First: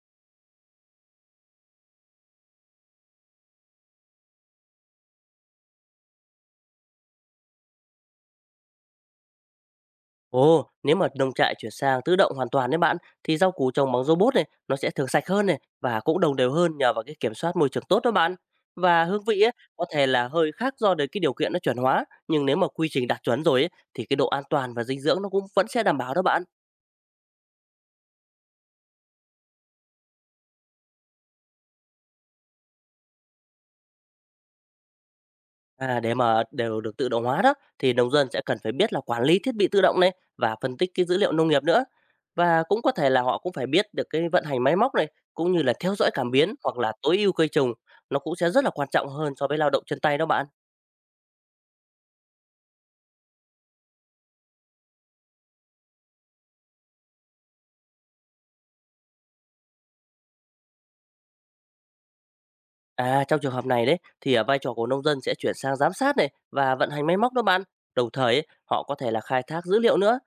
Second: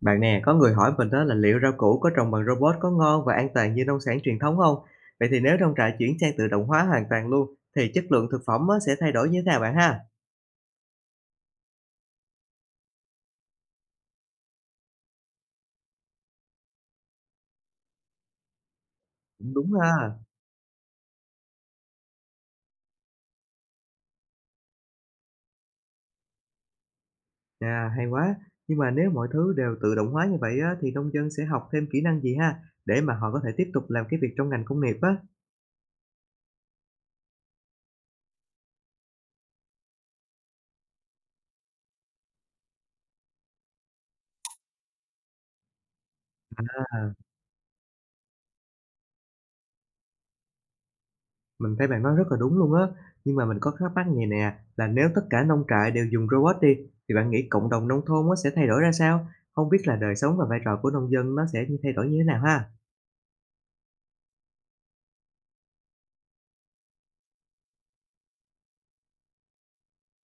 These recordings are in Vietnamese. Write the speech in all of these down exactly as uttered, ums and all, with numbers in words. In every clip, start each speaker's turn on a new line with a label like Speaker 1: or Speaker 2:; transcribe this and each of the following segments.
Speaker 1: Bạn nè, có người hỏi mình đó là liệu rau củ có trồng bằng robot có ngon và an toàn như nông sản truyền thống không? Vậy thì nếu nông trại chuyển sang tự động hóa hoàn toàn luôn, thì chất lượng thực phẩm á, sẽ thay đổi như thế nào bạn ha?
Speaker 2: Ồ, nếu mà nông trại chuyển sang tự động hoàn toàn đấy bạn, thì rau củ trồng bằng robot này nó sẽ thường sạch hơn này, và cũng đồng đều hơn nhờ vào cái kiểm soát môi trường tốt đó bạn. Và hương vị
Speaker 1: Cũng
Speaker 2: ấy,
Speaker 1: đúng
Speaker 2: có thể
Speaker 1: ha.
Speaker 2: là hơi khác do đến cái điều kiện nó chuẩn hóa, nhưng nếu mà quy trình đạt chuẩn rồi ấy, thì cái độ an toàn và dinh dưỡng nó cũng vẫn sẽ đảm bảo đó bạn.
Speaker 1: À, hay quá. Nhưng mà nếu mọi thứ đều tự động hóa như vậy á, thì nông dân sẽ học thêm kỹ năng gì ha? Để mà họ có thể tiếp tục làm cái việc trong ngành công nghiệp á.
Speaker 2: À, để mà đều được tự động hóa đó thì nông dân sẽ cần phải biết là quản lý thiết bị tự động này, và phân tích cái dữ liệu nông nghiệp nữa. Và cũng có thể là họ cũng phải biết được cái vận hành máy móc này, cũng như là theo dõi cảm biến hoặc là
Speaker 1: À,
Speaker 2: tối ưu cây trồng, nó cũng sẽ rất là quan trọng hơn so với lao động chân tay đó bạn.
Speaker 1: mình thấy bạn nói rất là đúng luôn á, nhưng mà mình có thắc mắc này nè, là nếu tất cả nông trại đều dùng robot đi, thì bạn nghĩ cộng đồng nông thôn á sẽ thay đổi ra sao? Không biết là đời sống và vai trò của nông dân nó sẽ như thay đổi như thế nào ha?
Speaker 2: À, trong trường hợp này đấy thì à, vai trò của nông dân sẽ chuyển sang giám sát này và vận hành máy móc đó bạn. Đồng thời ấy, họ có thể là khai thác dữ liệu nữa.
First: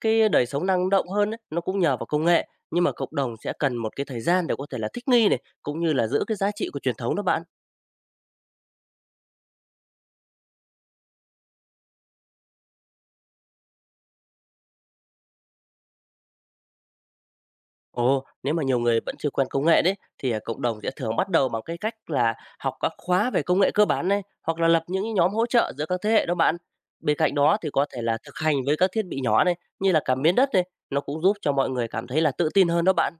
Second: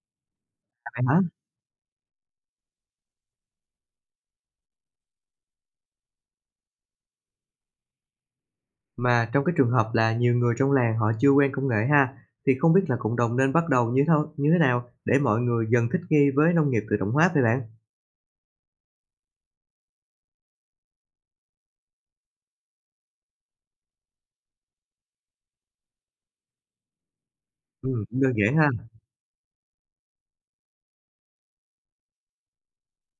Speaker 2: Cái đời sống năng
Speaker 1: À,
Speaker 2: động
Speaker 1: vậy hả?
Speaker 2: hơn ấy, nó cũng nhờ vào công nghệ, nhưng mà cộng đồng sẽ cần một cái thời gian để có thể là thích nghi này, cũng như là giữ cái giá trị của truyền thống đó bạn.
Speaker 1: Mà trong cái trường hợp là nhiều người trong làng họ chưa quen công nghệ ha, thì không biết là cộng đồng nên bắt đầu như thế như thế nào để mọi người dần thích nghi với nông nghiệp tự động hóa vậy bạn?
Speaker 2: Ồ, nếu mà nhiều người vẫn chưa quen công nghệ đấy thì à, cộng đồng sẽ thường bắt đầu bằng cái cách là học các khóa về công nghệ cơ bản này, hoặc là lập những cái nhóm hỗ trợ giữa các thế hệ đó bạn. Bên cạnh đó thì có
Speaker 1: Ừ,
Speaker 2: thể là
Speaker 1: cũng đơn
Speaker 2: thực hành
Speaker 1: giản ha.
Speaker 2: với các thiết bị nhỏ này, như là cảm biến đất này, nó cũng giúp cho mọi người cảm thấy là tự tin hơn đó bạn.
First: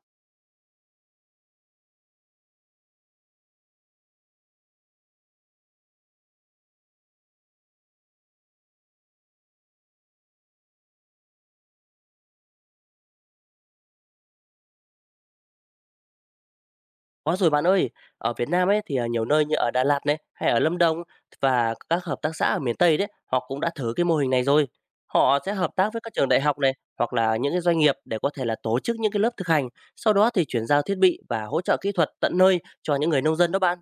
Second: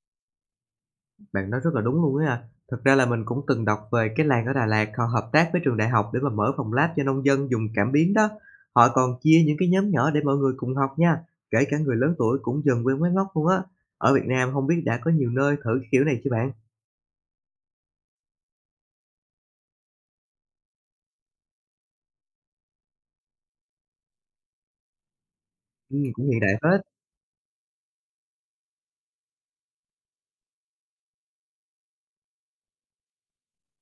Speaker 1: Bạn nói rất là đúng luôn ấy à. Thực ra là mình cũng từng đọc về cái làng ở Đà Lạt, họ hợp tác với trường đại học để mà mở phòng lab cho nông dân dùng cảm biến đó. Họ còn chia những cái nhóm nhỏ để mọi người cùng học nha, kể cả người lớn tuổi cũng dần quen máy móc luôn á. Ở Việt Nam không biết đã có nhiều nơi thử cái kiểu này chưa bạn?
Speaker 2: Có rồi bạn ơi, ở Việt Nam ấy thì à, nhiều nơi như ở Đà Lạt này, hay ở Lâm Đồng và các hợp tác xã ở miền Tây đấy, họ cũng đã thử cái mô hình này rồi. Họ sẽ hợp tác với
Speaker 1: Ừm,
Speaker 2: các
Speaker 1: cũng
Speaker 2: trường
Speaker 1: hiện
Speaker 2: đại
Speaker 1: đại
Speaker 2: học này,
Speaker 1: hết.
Speaker 2: hoặc là những cái doanh nghiệp để có thể là tổ chức những cái lớp thực hành, sau đó thì chuyển giao thiết bị và hỗ trợ kỹ thuật tận nơi cho những người nông dân đó bạn.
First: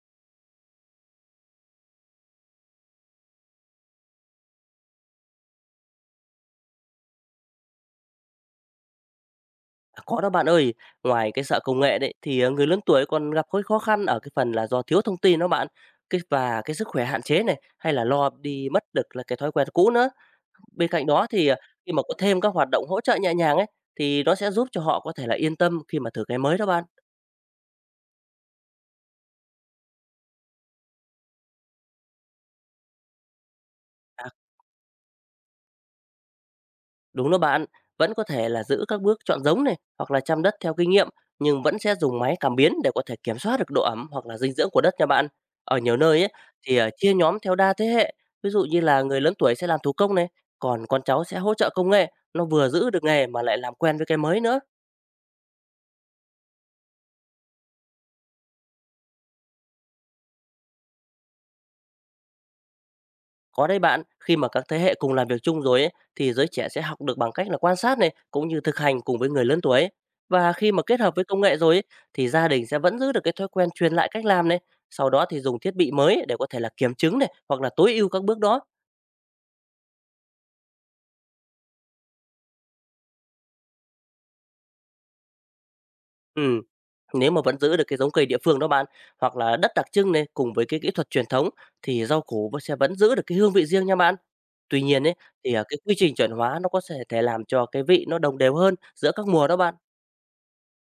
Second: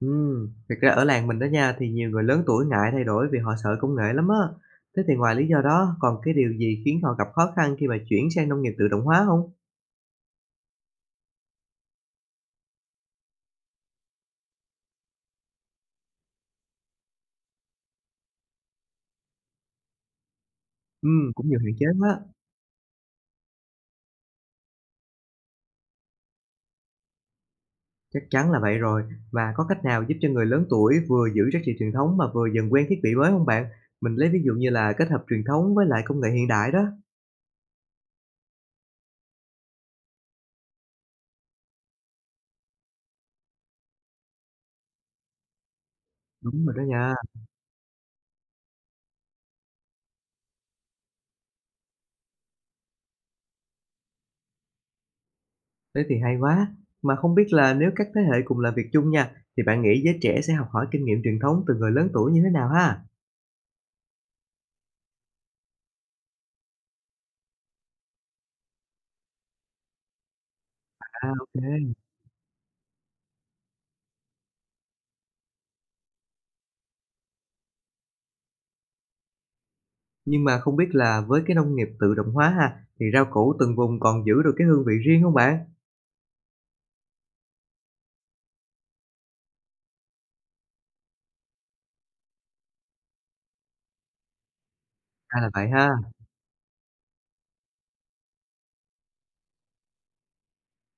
Speaker 1: Ừm, thực ra ở làng mình đó nha, thì nhiều người lớn tuổi ngại thay đổi vì họ sợ công nghệ lắm á. Thế thì ngoài lý do đó còn cái điều gì khiến họ gặp khó khăn khi mà chuyển sang nông nghiệp tự động hóa không?
Speaker 2: À, có đó bạn ơi, ngoài cái sợ công nghệ đấy thì à, người lớn tuổi còn gặp cái khó khăn ở cái phần là do thiếu thông tin đó bạn. Cái và cái sức khỏe hạn chế này, hay là lo đi mất được là cái thói quen cũ nữa. Bên cạnh đó
Speaker 1: Ừm, cũng
Speaker 2: thì, à,
Speaker 1: nhiều hạn chế
Speaker 2: khi mà có
Speaker 1: quá.
Speaker 2: thêm các hoạt động hỗ trợ nhẹ nhàng ấy, thì nó sẽ giúp cho họ có thể là yên tâm khi mà thử cái mới đó bạn.
Speaker 1: Chắc chắn là vậy rồi. Và có cách nào giúp cho người lớn tuổi vừa giữ giá trị truyền thống mà vừa dần quen thiết bị mới không bạn? Mình lấy
Speaker 2: À,
Speaker 1: ví dụ như là kết hợp truyền thống với lại công nghệ hiện đại đó.
Speaker 2: đúng đó bạn, vẫn có thể là giữ các bước chọn giống này, hoặc là chăm đất theo kinh nghiệm, nhưng vẫn sẽ dùng máy cảm biến để có thể kiểm soát được độ ẩm hoặc là dinh dưỡng của đất nha bạn. Ở nhiều nơi ấy,
Speaker 1: Đúng rồi
Speaker 2: thì,
Speaker 1: đó
Speaker 2: à,
Speaker 1: nha,
Speaker 2: chia nhóm theo đa thế hệ, ví dụ như là người lớn tuổi sẽ làm thủ công này, còn con cháu sẽ hỗ trợ công nghệ, nó vừa giữ được nghề mà lại làm quen với cái mới nữa.
Speaker 1: thế thì hay quá. Mà không biết là nếu các thế hệ cùng làm việc chung nha, thì bạn nghĩ giới trẻ sẽ học hỏi kinh nghiệm truyền thống từ người lớn tuổi như thế nào ha?
Speaker 2: Có đấy bạn, khi mà các thế hệ cùng làm việc chung rồi ấy, thì giới trẻ sẽ học được bằng cách là quan sát này, cũng như thực hành cùng với người lớn tuổi. Và khi mà kết hợp với
Speaker 1: À,
Speaker 2: công nghệ
Speaker 1: ô.
Speaker 2: rồi ấy, thì gia đình sẽ vẫn giữ được cái thói quen truyền lại cách làm này, sau đó thì dùng thiết bị mới để có thể là kiểm chứng này, hoặc là tối ưu các bước đó.
Speaker 1: Nhưng mà không biết là với cái nông nghiệp tự động hóa ha, thì rau củ từng vùng còn giữ được cái hương vị riêng không bạn?
Speaker 2: Ừ, nếu mà vẫn giữ được cái giống cây địa phương đó bạn, hoặc là đất đặc trưng này cùng với cái kỹ thuật truyền thống, thì rau củ vẫn sẽ vẫn giữ được cái hương vị riêng nha bạn. Tuy nhiên ấy
Speaker 1: Ra là
Speaker 2: thì à,
Speaker 1: vậy
Speaker 2: cái
Speaker 1: ha.
Speaker 2: quy trình chuẩn hóa nó có thể thể làm cho cái vị nó đồng đều hơn giữa các mùa đó bạn.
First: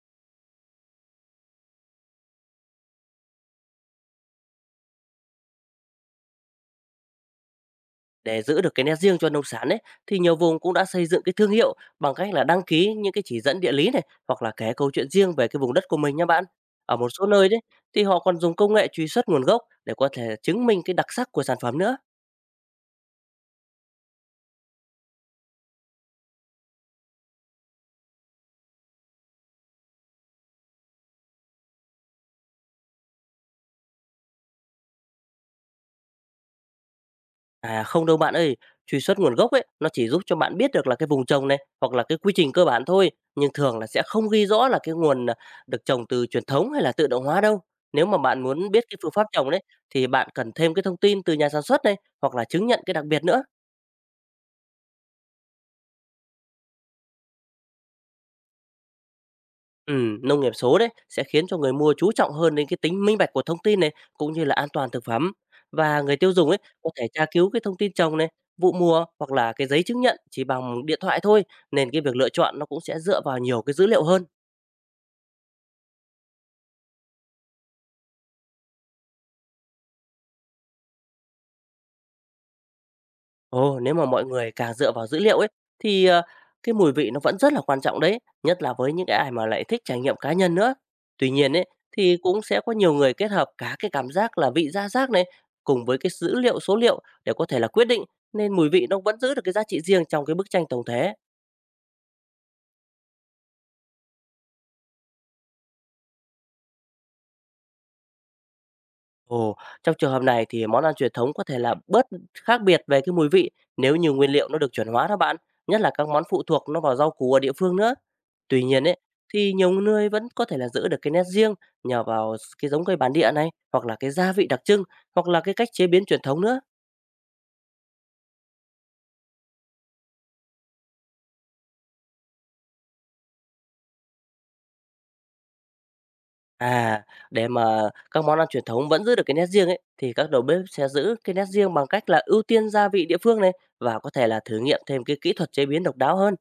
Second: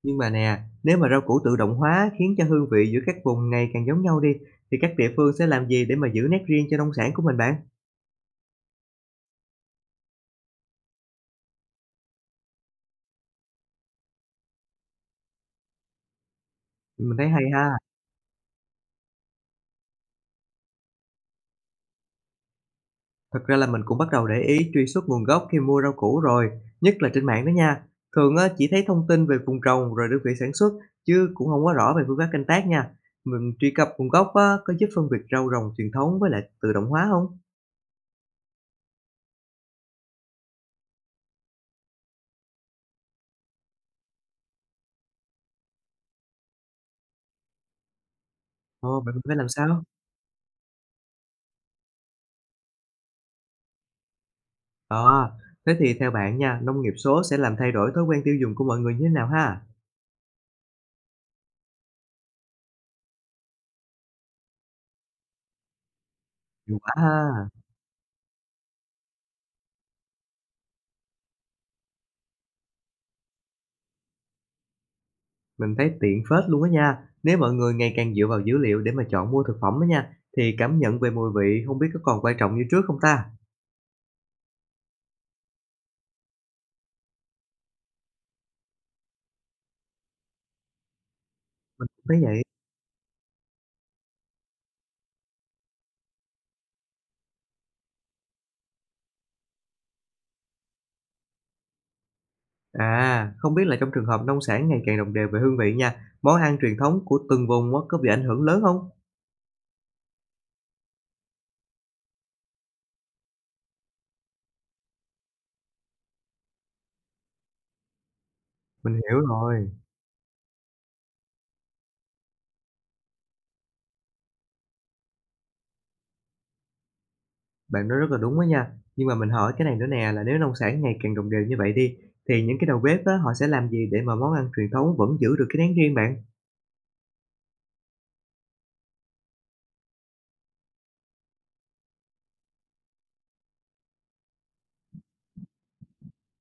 Speaker 1: Nhưng mà nè, nếu mà rau củ tự động hóa khiến cho hương vị giữa các vùng ngày càng giống nhau đi, thì các địa phương sẽ làm gì để mà giữ nét riêng cho nông sản của mình bạn?
Speaker 2: Để giữ được cái nét riêng cho nông sản ấy, thì nhiều vùng cũng đã xây dựng cái thương hiệu bằng cách là đăng ký những cái chỉ dẫn địa lý này, hoặc là kể câu chuyện riêng về cái vùng đất của mình nha bạn. Ở một
Speaker 1: Mình
Speaker 2: số
Speaker 1: thấy hay
Speaker 2: nơi đấy
Speaker 1: ha.
Speaker 2: thì họ còn dùng công nghệ truy xuất nguồn gốc để có thể chứng minh cái đặc sắc của sản phẩm nữa.
Speaker 1: Thật ra là mình cũng bắt đầu để ý truy xuất nguồn gốc khi mua rau củ rồi, nhất là trên mạng đó nha. Thường á, chỉ thấy thông tin về vùng trồng rồi đơn vị sản xuất, chứ cũng không quá rõ về phương pháp canh tác nha. Mình truy cập nguồn gốc á, có giúp phân biệt rau rồng truyền thống với lại tự động hóa không?
Speaker 2: À, không đâu bạn ơi, truy xuất nguồn gốc ấy nó chỉ giúp cho bạn biết được là cái vùng trồng này, hoặc là cái quy trình cơ bản thôi, nhưng thường là sẽ không ghi rõ là cái nguồn à, được trồng từ truyền thống hay là tự động hóa đâu. Nếu mà bạn muốn biết cái
Speaker 1: Ồ,
Speaker 2: phương
Speaker 1: vậy mình
Speaker 2: pháp
Speaker 1: phải làm
Speaker 2: trồng đấy,
Speaker 1: sao?
Speaker 2: thì bạn cần thêm cái thông tin từ nhà sản xuất này, hoặc là chứng nhận cái đặc biệt nữa.
Speaker 1: À, thế thì theo bạn nha, nông nghiệp số sẽ làm thay đổi thói quen tiêu dùng của mọi người như thế nào ha?
Speaker 2: Ừm, nông nghiệp số đấy sẽ khiến cho người mua chú trọng hơn đến cái tính minh bạch của thông tin này, cũng như là an toàn thực phẩm, và người tiêu dùng ấy
Speaker 1: Hiệu
Speaker 2: có
Speaker 1: quá
Speaker 2: thể tra
Speaker 1: ha,
Speaker 2: cứu cái thông tin trồng này, vụ mùa hoặc là cái giấy chứng nhận chỉ bằng điện thoại thôi, nên cái việc lựa chọn nó cũng sẽ dựa vào nhiều cái dữ liệu hơn.
Speaker 1: mình thấy tiện phết luôn á nha. Nếu mọi người ngày càng dựa vào dữ liệu để mà chọn mua thực phẩm á nha, thì cảm nhận về mùi vị không biết có còn quan trọng như trước không ta?
Speaker 2: Ồ, nếu mà mọi người càng dựa vào dữ liệu ấy, thì, ờ, cái mùi vị nó vẫn rất là quan trọng đấy, nhất là với những cái ai mà lại thích trải nghiệm cá nhân nữa. Tuy nhiên ấy, thì
Speaker 1: Thấy vậy.
Speaker 2: cũng sẽ có nhiều người kết hợp cả cái cảm giác là vị gia giác này, cùng với cái dữ liệu số liệu để có thể là quyết định, nên mùi vị nó vẫn giữ được cái giá trị riêng trong cái bức tranh tổng thể.
Speaker 1: À, không biết là trong trường hợp nông sản ngày càng đồng đều về hương vị nha, món ăn truyền thống của từng vùng á, có bị ảnh hưởng lớn không?
Speaker 2: Ồ, trong trường hợp này thì món ăn truyền thống có thể là bớt khác biệt về cái mùi vị, nếu như nguyên liệu nó được chuẩn hóa đó bạn, nhất là các món phụ thuộc nó vào rau củ ở địa phương nữa. Tuy nhiên
Speaker 1: Mình
Speaker 2: ấy,
Speaker 1: hiểu
Speaker 2: thì
Speaker 1: rồi,
Speaker 2: nhiều nơi vẫn có thể là giữ được cái nét riêng nhờ vào s cái giống cây bản địa này, hoặc là cái gia vị đặc trưng, hoặc là cái cách chế biến truyền thống nữa.
Speaker 1: bạn nói rất là đúng đó nha. Nhưng mà mình hỏi cái này nữa nè, là nếu nông sản ngày càng đồng đều như vậy đi, thì những cái đầu bếp á, họ sẽ làm gì để mà món ăn truyền thống vẫn giữ được cái nét riêng bạn?
Speaker 2: À, để mà các món ăn truyền thống vẫn giữ được cái nét riêng ấy, thì các đầu bếp sẽ giữ cái nét riêng bằng cách là ưu tiên gia vị địa phương này, và có thể là thử nghiệm thêm cái kỹ thuật chế biến độc đáo hơn.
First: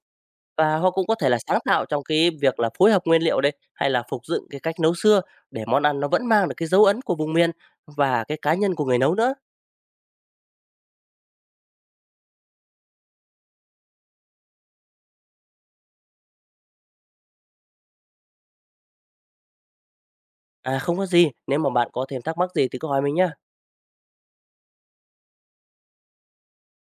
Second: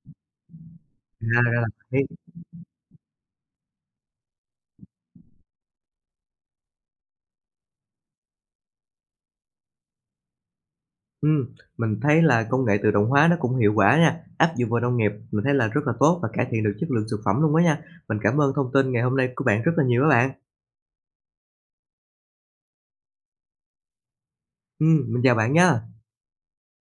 Speaker 2: Và họ cũng có thể
Speaker 1: À,
Speaker 2: là sáng
Speaker 1: ra là
Speaker 2: tạo
Speaker 1: vậy.
Speaker 2: trong cái việc là phối hợp nguyên liệu đấy, hay là phục dựng cái cách nấu xưa, để món ăn nó vẫn mang được cái dấu ấn của vùng miền và cái cá nhân của người nấu nữa.
Speaker 1: Ừm, mình thấy là công nghệ tự động hóa nó cũng hiệu quả nha, áp dụng vào nông nghiệp mình thấy là rất là tốt và cải thiện được chất lượng thực phẩm luôn đó nha. Mình cảm ơn thông tin ngày hôm nay của bạn rất là nhiều các bạn.
Speaker 2: À, không có gì, nếu mà bạn có thêm thắc mắc gì thì cứ hỏi mình nhé.
Speaker 1: Ừm, mình chào bạn nhé.